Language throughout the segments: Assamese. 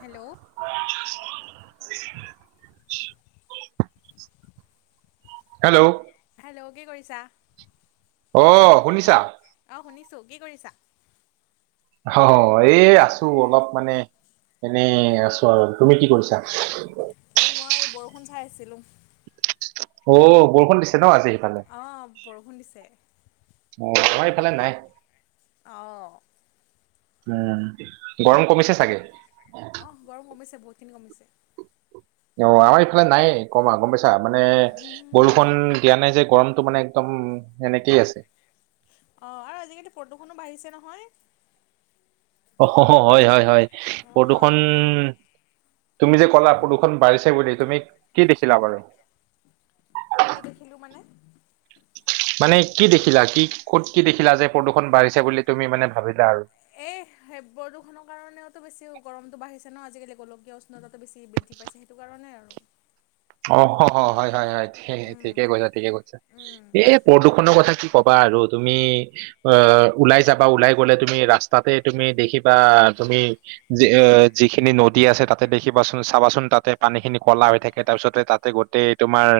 হেল্ল' [unintelligible] হেল্ল' হেল্ল' কি কৰিছা অ শুনিছা অঁ শুনিছোঁ কি কৰিছা অ এই আছো অলপ মানে এনে আছো আৰু তুমি কি কৰিছা এই মই বৰষুণ চাই আছিলোঁ। [unintelligible] অঁ! বৰষুণ দিছে ন আজি সেইফালে? [unintelligible] অঁ! বৰষুণ দিছে। [unintelligible] অঁ! আমাৰ এইফালে নাই। [unintelligible] অঁ! [unintelligible] উম! গৰম কমিছে চাগে? [unintelligible] অঁ! গৰম কমিছে বহুতখিনি কমিছে আমাৰ এইফালে নাই কমা গম পাইছা মানে বল [unintelligible] বৰষুণ দিয়া নাই যে গৰমটো মানে একদম এনেকেই আছে। [unintelligible] অঁ আৰু আজিকালি প্ৰদূষণো বাঢ়িছে নহয়। [unintelligible] অ, হয়-হয়-হয়। প্ৰদূষণ [unintelligible] তুমি যে ক'লা প্ৰদূষণ বাঢ়িছে বুলি তুমি কি দেখিলা বাৰু? [unintelligible] কি দেখিলো মানে? [inaudible] মানে কি দেখিলা, কি ক'ত কি দেখিলা যে প্ৰদূষণ বাঢ়িছে বুলি তুমি মানে ভাবিলা আৰু? [unintelligible] এই সেই প্ৰদূষণৰ কাৰণেওতো বেছি গৰমটো বাঢ়িছে ন আজিকালি গোলকীয় [unintelligible] উষ্ণতাটো বেছি বৃদ্ধি পাইছে সেইটো কাৰণে আৰু। [unintelligible] অ [unintelligible] হয়-হয়-হয়, ঠিক-ঠিকে কৈছা, ঠিকে কৈছা। [unintelligible] এ প্ৰদূষণৰ কথা কি কবা আৰু তুমি [inaudible] অ ওলাই যাবা, ওলাই গ'লে তুমি ৰাস্তাতে তুমি দেখিবা তুমি [unintelligible] [unintelligible] এ যিখিনি নদী আছে তাতে দেখিবাচোন চাবাচোন তাতে পানীখিনি ক'লা হৈ থাকে। তাৰ পিছতে তাতে গোটেই তোমাৰ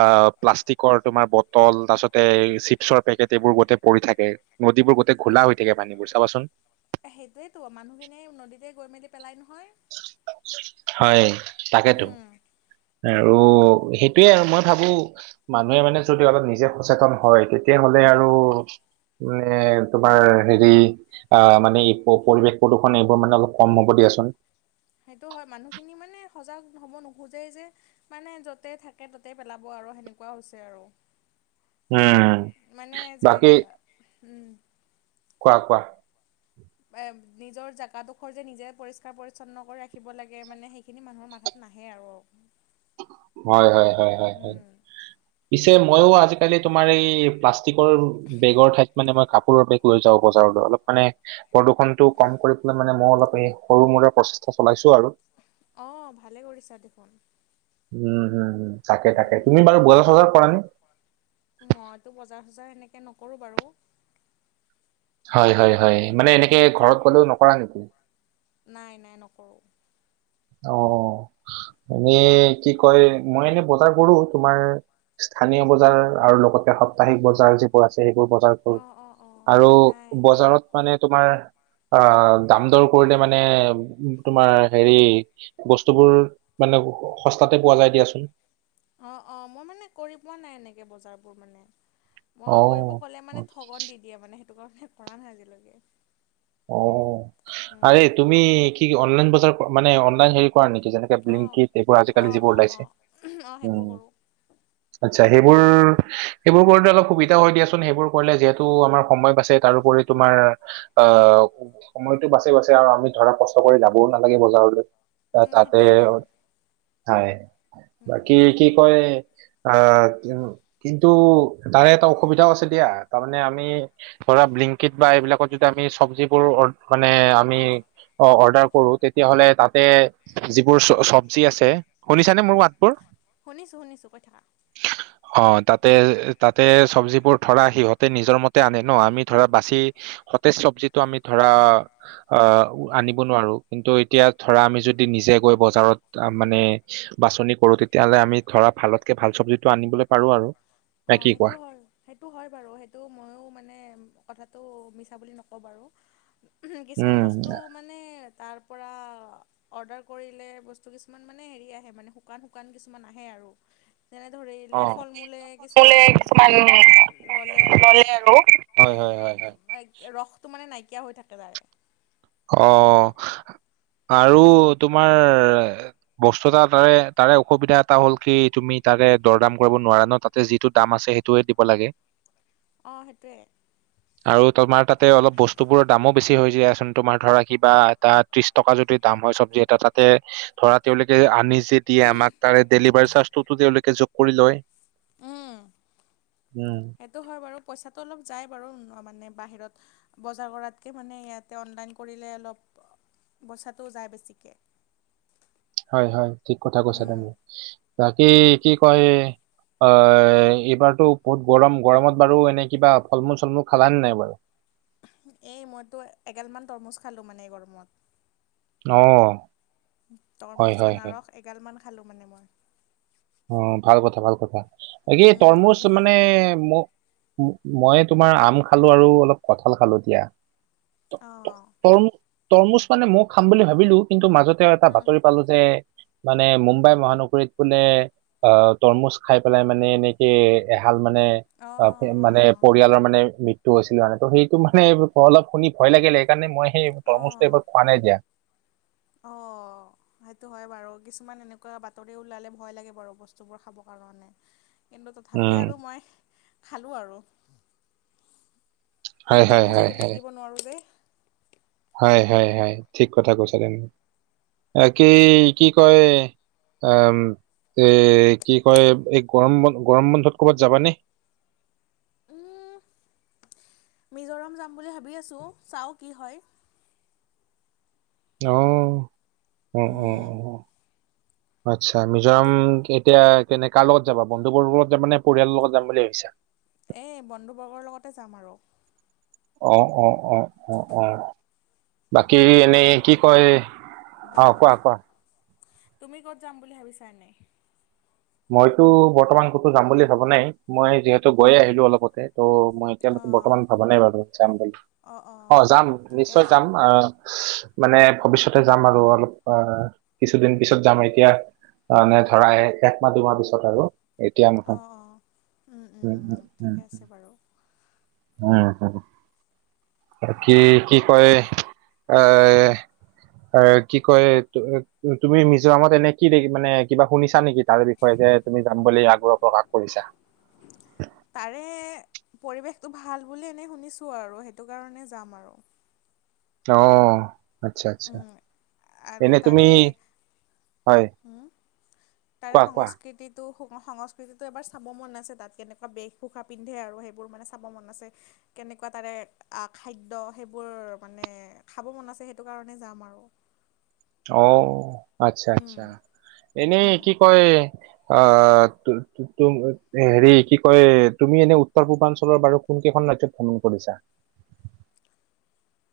অ প্লাষ্টিকৰ তোমাৰ বটল, তাৰপিছতে [unintelligible] [unintelligible] চিপছৰ পেকেট এইবোৰ গোটেই পৰি থাকে, নদীবোৰ গোটেই ঘোলা হৈ থাকে পানীবোৰ চাবা চোন? সেইটোৱেইেতো মানুহখিনি নদীতে গৈ মেলি পেলাই নহয়। [unintelligible] হয়, তাকেতো। উম [unintelligible] আৰু সেইটোৱেই আৰু মই ভাবোঁ [unintelligible] মানুহে মানে যদি অলপ নিজে সচেতন হয় তেতিয়াহলে উম। আৰু [inaudible] মানে তোমাৰ হেৰি [unintelligible] আহ মানে এই পৰিৱেশ প্ৰদূষণ এইবোৰ মানে অলপ কম হ'ব দিয়া চোন। [inaudible] সেইটো হয় মানুহখিনি মানে সজাগ হ'ব নোখোজেই যে। [unintelligible] মানে যতেই থাকে ততে পেলাব আৰু সেনেকুৱা হৈছে আৰু। [inaudible] উম। [unintelligible] মানে যে [unintelligible] উম! কোৱা-কোৱা? [unintelligible] এ নিজৰ জেগা ডোখৰ যে নিজে পৰিষ্কাৰ-পৰিচ্ছন্ন কৰি ৰাখিব লাগে মানে সেইখিনি মানুহৰ মাথাত [unintelligible] নাহে আৰু। [unintelligible] হয়-হয়-হয়-হয়। উম, পিছে মইও আজিকালি তোমাৰ এই প্লাছ [inaudible] যি কৰোঁ বেগৰ ঠাইত মানে মই কাপোৰৰ বেগ লৈ যাওঁ বজাৰলৈ অলপ মানে [unintelligible] প্ৰদূষণটো কম কৰি পেলাই মানে মই অলপ সৰু মূৰে প্ৰচেষ্টা চলাইছো আৰু। [unintelligible] অঁ! ভালে কৰিছা দেখোন। [inaudible] উম! হুম-হুম, তাকে-তাকে। উম, তুমি বাৰু বজাৰ-চজাৰ কৰা নে? [unintelligible] মইতো বজাৰ-চজাৰ এনেকে নকৰোঁ বাৰু। [unintelligible] হয়-হয়-হয়। মানে উম, এনেকে ঘৰত গলেও নকৰা নেকি? [inaudible] নাই-নাই, নকৰোঁ। [inaudible] অঁ! এনেই কি কয় মই এনে বজাৰ কৰোঁ তোমাৰ। [inaudible] স্থানীয় বজাৰ আৰু লগতে সাপ্তাহিক বজাৰ যি [unintelligible] যিবোৰ আছে সেইবোৰ বজাৰ কৰোঁ অঁ অঁ অঁ আৰু নাই বজাৰত মানে তোমাৰ [unintelligible] অ দাম-দৰ কৰিলে মানে তোমাৰ হেৰি বস্তুবোৰ মানে সস্তাতে পোৱা যায় দিয়াচোন অ অ মই মানে কৰি পোৱা নাই এনেকে বজাৰবোৰ মানে মই কৰিব অ', ক'লে মানে ঠগন দি দিয়ে মানে সেইটো কাৰণে কৰা নাই আজিলৈকে অ আৰে তুমি কি অনলাইন বজাৰ মানে অনলাইন হেৰি কৰা নেকি যেনে অঁ ব্লিংকিত এইবোৰ আজিকালি অঁ যিবোৰ অঁ ওলাইছে অঁ অঁ উম সেইবোৰ কৰোঁ আচ্ছা সেইবোৰ সেইবোৰ কৰোতে অলপ সুবিধা হয় দিয়াচোন সেইবোৰ কৰিলে যিহেতু আমাৰ সময় বাছে তাৰওপৰি তোমাৰ আহ সময়টো বাছে বাছেই আৰু আমি ধৰা কষ্ট কৰি যাবও নালাগে বজাৰলৈ তই তাতে সেইটোৱেতো। হয় বাকী কি কয় আহ কিন্তু তাৰে এটা অসুবিধাও আছে দিয়া তাৰমানে আমি ধৰা ব্লিংকট বা এইবিলাকত যদি আমি চব যিবোৰ মানে আমি অ অৰ্ডাৰ কৰো তেতিয়াহ'লে তাতে যিবোৰ চ চবজি আছে শুনিছানে মোৰ মাতবোৰ শুনিছোঁ শুনিছোঁ কৈ থাকা [unintelligible] অ তাতে তাতে চবজিবোৰ ধৰা সিহঁতে নিজৰ মতে আনে ন আমি ধৰা বাচি সতেজ চবজিটো আমি ধৰা আহ আনিব নোৱাৰো কিন্তু এতিয়া ধৰা আমি যদি নিজে গৈ বজাৰত মানে বাছনি কৰো তেতিয়াহলে আমি ধৰা ভালতকে ভাল চবজিটো আনিবলৈ পাৰো আৰু অ নে কি কোৱা সেইটো হ'য় সেইটো হয় বাৰু সেইটো ময়ো মানে কথাটো মিছা বুলি নকওঁ বাৰু কিছুমান উম বস্তু মানে তাৰ পৰা অৰ্ডাৰ কৰিলে বস্তু কিছুমান মানে হেৰি আহে মানে শুকান শুকান কিছুমান আহে আৰু যেনে ধৰি ল অ'। ফল-মূলে কিছু কিছুমান ল'লে আৰু হয় হয় হয় হয় ৰসটো মানে নাইকিয়া হৈ থাকে যাই অ আৰু তোমাৰ বস্তু এটা তাৰে তাৰে অসুবিধা এটা হ'ল কি তুমি তাৰে দৰদাম কৰিব নোৱাৰা ন তাত যিটো দাম আছে সেইটোৱে দিব লাগে অ সেইটোৱে আৰু তোমাৰ তাতে অলপ বস্তু বোৰৰ দামো বেছি হৈ যায়চোন তোমাৰ ধৰা কিবা এটা ত্ৰিশ টকা যদি দাম হয় চবজি এটা তাতে ধৰা তেওঁলোকে আনি যে দিয়ে আমাক তাৰে ডেলিভাৰী চাৰ্জটোতো তেওঁলোকে যোগ কৰি লয় উম উম সেইটো হয় বাৰু পইচাটো অলপ যায় বাৰু মানে বাহিৰত বজাৰ কৰাতকে মানে ইয়াতে অনলাইন কৰিলে অলপ পইচাটো যায় বেছিকে হয় হয় ঠিক কথা কৈছা তুমি বাকী কি কয় অ এইবাৰতো বহুত গৰম গৰমত বাৰু এনে কিবা ফল-মূল চলমূল খালানে নাই বাৰু এই মইতো এগালমান তৰমুজ খালোঁ মানে এই গৰমত অ হয় তৰমুজ হয় হয়। আনাৰস এগালমান খালোঁ মানে মই অ ভাল কথা ভাল কথা একে উম তৰমুজ তুমি খালা মানে নাই ম মই তোমাৰ আম খালো আৰু অলপ কঁঠাল খালো দিয়া ত অঁ তৰমুজ মানে মই খাম বুলি ভাবিলো কিন্তু মাজতে এটা উম বাতৰি পালো। যে মানে মুম্বাই মহানগৰীত বোলে অ', তৰমুজ খাই পেলাই মানে এনেকে এহাল মানে অঁ অ', মানে অঁ পৰিয়ালৰ মানে টো হৈছিলে আৰু মানে ত' সেইটো মানে অলপ শুনি ভয় লাগিলে সেইকাৰণে মই সেই তৰমুজটো এবাৰ খোৱা নাই দিয়া। অ'। সেইটো হয় বাৰু কিছুমান এনেকুৱা বাতৰি ওলালে ভয় লাগে বাৰু বস্তুবোৰ খাবৰ কাৰণে। কিন্তু তথাপি উম আৰু মই খালোঁ আৰু। হয় উম, হয় তৰমুজ হয় দেখিলে হয় থাকিব নোৱাৰো যে। হয়, হয়, ঠিক কথা তুমি। বাকি কি কয় অম' এ কি কয় এই গৰম বন্ধ গৰম বন্ধত ক'বাত যাবানে? উম, মিজোৰাম যাম বুলি ভাবি আছো চাওঁ কি হয়। অহ অ', উম, অ' অ'। আচ্ছা তো মিজোৰাম এতিয়া কেনে কাৰ লগত যাবা বন্ধুবৰ্গৰ লগত যাবা নে পৰিয়ালৰ লগত যাম বুলি ভাবিছা? এই বন্ধুবৰ্গৰ লগতে যাম আৰু। অ', অ', অ', অ', অ', বাকী এই তুম কি কয় অ' কোৱা কোৱা। তুমি ক'ত যাম বুলি ভাবিছা এনে? মইতো বৰ্তমান ক'তো যাম বুলি ভাবা নাই, মই যিহেতু গৈয়ে আহিলো অলপতে। ত' মই এতিয়ালৈকে অঁ বৰ্তমান ভবা নাই বাৰু যাম বুলি। অঁ অ' অঁ যাম ঠিকে নিশ্চয় আছে যাম আ মানে ভৱিষ্যতে যাম আৰু অলপ আহ কিছুদিন পিছত যাম এতিয়া মানে ধৰা একমাহ দুমাহ পিছত আৰু। এতিয়া অঁ নহয়, অঁ উম, উম, উম, উম। উম [unintelligible] বাকি কি কয় আহ অ', কি কয় তুমি মিজোৰামত এনে কি মানে কিবা শুনিছা নেকি তাৰ বিষ হয়, যে তুমি যাম বুলি আগ্ৰহ প্ৰকাশ কৰিছা? তাৰে পৰিৱেশটো ভাল বুলি এনেই শুনিছোঁ আৰু সেইটো কাৰণে যাম আৰু। অহ। আচ্ছা আচ্ছা, উম আৰু এনে তুমি তাৰে হয়। উম তাৰে কোৱা কোৱা সংস্কৃতিত তো সংস্কৃতিটো এবাৰ চাব মন আছে তাত কেনেকুৱা বেশ ভোষা পিন্ধে আৰু সেইবোৰ মানে চাব মন আছে। কেনেকুৱা তাৰে খাদ্য সেইবোৰ মানে খাব মন আছে সেইটো কাৰণে যাম আৰু। অ', আচ্ছা উম আচ্ছা, এনেই উম কি কয় অ', তু-তু-তু হেৰি কি কয় তুমি এনে উত্তৰ পূৰ্বাঞ্চলৰ বাৰু কোন কেইখন ৰাজ্যত ভ্ৰমণ কৰিছা?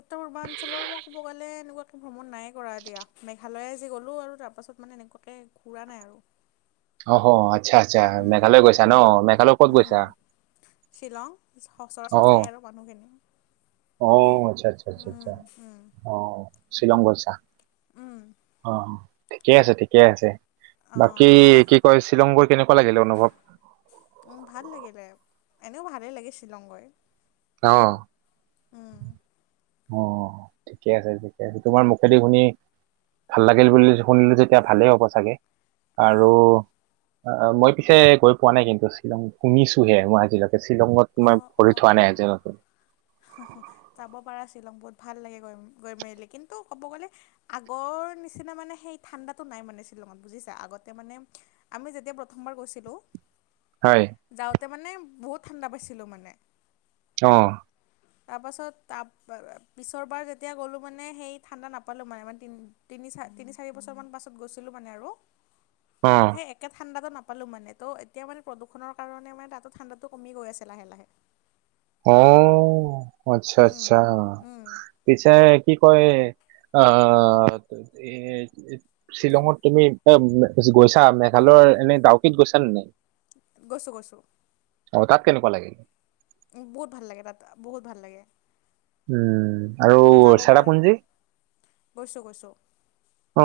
উত্তৰ পূৰ্বাঞ্চলৰ মই ক'ব গ'লে এনেকুৱা ভ্ৰমণ নাই কৰা দিয়া। মেঘালয়ে যি গ'লো আৰু তাৰ পাছত মানে এনেকুৱাকে ঘুৰা নাই আৰু। অহ। আচ্ছা আচ্ছা উম, মেঘালয় গৈছা ন? উম, মেঘালয় ক'ত উম, গৈছা অ'। মানুহ কেনে অ', আচ্ছা আচ্ছা আচ্ছা আচ্ছা উম, অ' শ্বিলংগ গৈছা। উম, অ', ঠিকেই আছে ঠিকে আছে। বাকী অ', কি কয় শ্বিলংবোৰ কেনেকুৱা লাগিলে অনুভৱ? উম, ভাল লাগিলে এনেও ভালে লাগে শ্বিলং গৈ। অ উম অ ঠিকে আছে ঠিকে আছে তোমাৰ মুখেদি শুনি ভাল লাগিল বুলি শুনিলো যেতিয়া ভালেই হ'ব চাগে আৰু অ', অ মই পিছে গৈ পোৱা নাই কিন্তু শ্বিলং শুনিছোঁহে মই আজিলৈকে শ্বিলঙত তোমাৰ অ', ভৰি অ', থোৱা নাই অ'। আজিলৈকে যাব পাৰা শ্বিলং বহুত ভাল লাগে গৈ গৈ মেলিলে কিন্তু ক'ব গ'লে আগৰ নিচিনা মানে সেই ঠাণ্ডাতটো নাই মানে শ্বিলঙত বুজিছা আগতে মানে আমি যেতিয়া প্ৰথমবাৰ গৈছিলো হয় যাওঁতে মানে বহুত ঠাণ্ডা পাইছিলোঁ মানে অ তাৰপাছত ত পিছৰবাৰ যেতিয়া গ'লোঁ মানে সেই ঠাণ্ডা নাপালোঁ মানে মানে তিনি তিনি চাৰি তিনি চাৰিবছৰমান পাছত গৈছিলোঁ মানে আৰু অ সেই একে ঠাণ্ডাটো নাপালো মানে ত' এতিয়া মানে প্ৰদূষণৰ কাৰনে মানে তাতো ঠাণ্ডাটো টোকমি গৈ আছে লাহে লাহে অ আচ্ছা উম আচ্ছা উম পিছে কি কয় আহ এ শ্বিলঙত তুমি এ গৈছা মেঘালয়ৰ এনে ডাউকিত গৈছা নে নাই গৈছোঁ গৈছোঁ অ তাত কেনেকুৱা লাগে বহুত ভাল লাগে তাত বহুত ভাল লাগে উম আৰু যাব পাৰা চেৰাপুঞ্জী গৈছোঁ গৈছোঁ অ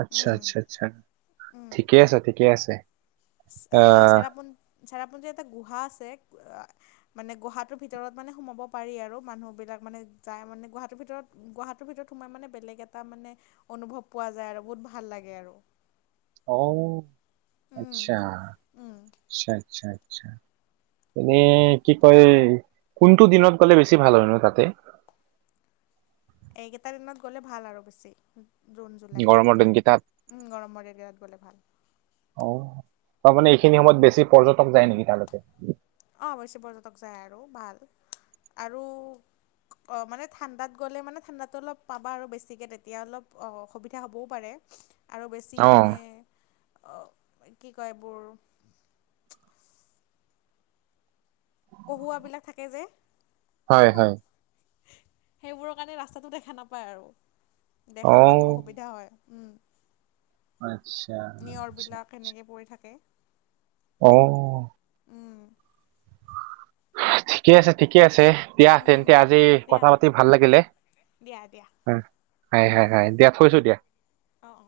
আচ্ছা উম, আচ্ছা আচ্ছা উম। ঠিকে আছে ঠিকে আছে আহ চেৰাপঞ্ চেৰাপঞ্জীৰ এটা গুহা আছে মানে গুহাটোৰ ভিতৰত মানে সোমাব পাৰি আৰু মানুহ বিলাক মানে যাই মানে গুহাটোৰ ভিতৰত গুৱাহাটীৰৰ ভিতৰত সোমাই মানে বেলেগ এটা মানে অনুভৱ পোৱা যায় আৰু বহুত ভাল লাগে আৰু অ উম আচ্ছা উম আচ্ছা আচ্ছা আচ্ছা এনেই কি কয় কোনটো দিনত গ'লে বেছি ভাল হয় ন তাতে এইকেইটা দিনত গ'লে ভাল আৰু বেছি জুন জুলাই গৰমৰ দিনকেইটাত? গৰমৰ দিনকেইটাত গ'লে ভাল অ তাৰমানে এইখিনি সময়ত বেছি পৰ্যটক যায় নেকি তাতে অঁ অৱশ্যে পৰ্যটক যায় আৰু ভাল আৰু অ মানে ঠাণ্ডাত গ'লে মানে ঠাণ্ডাতটো অলপ পাবা আৰু বেছিকে তেতিয়া অলপ অ সুবিধা হ'বও পাৰে আৰু বেছি অ মানে অ কি কয় এইবোৰ কঁহুৱা বিলাক থাকে যে হয় হয় সেইবোৰৰ কাৰণে ৰাস্তাটো দেখা নাপায় আৰু অ দেখা পোৱাত অসুবিধা হয় উম আচ্ছা আচ্ছা কেনেকে পৰি থাকে অ উম ঠিকে আছে ঠিকে আছে দিয়া তেন্তে আজি উম দিয়া কথা পাতি ভাল লাগিলে দিয়া দিয়া অঁ, হয় হয় হয় দিয়া থৈছো দিয়া। অঁ অঁ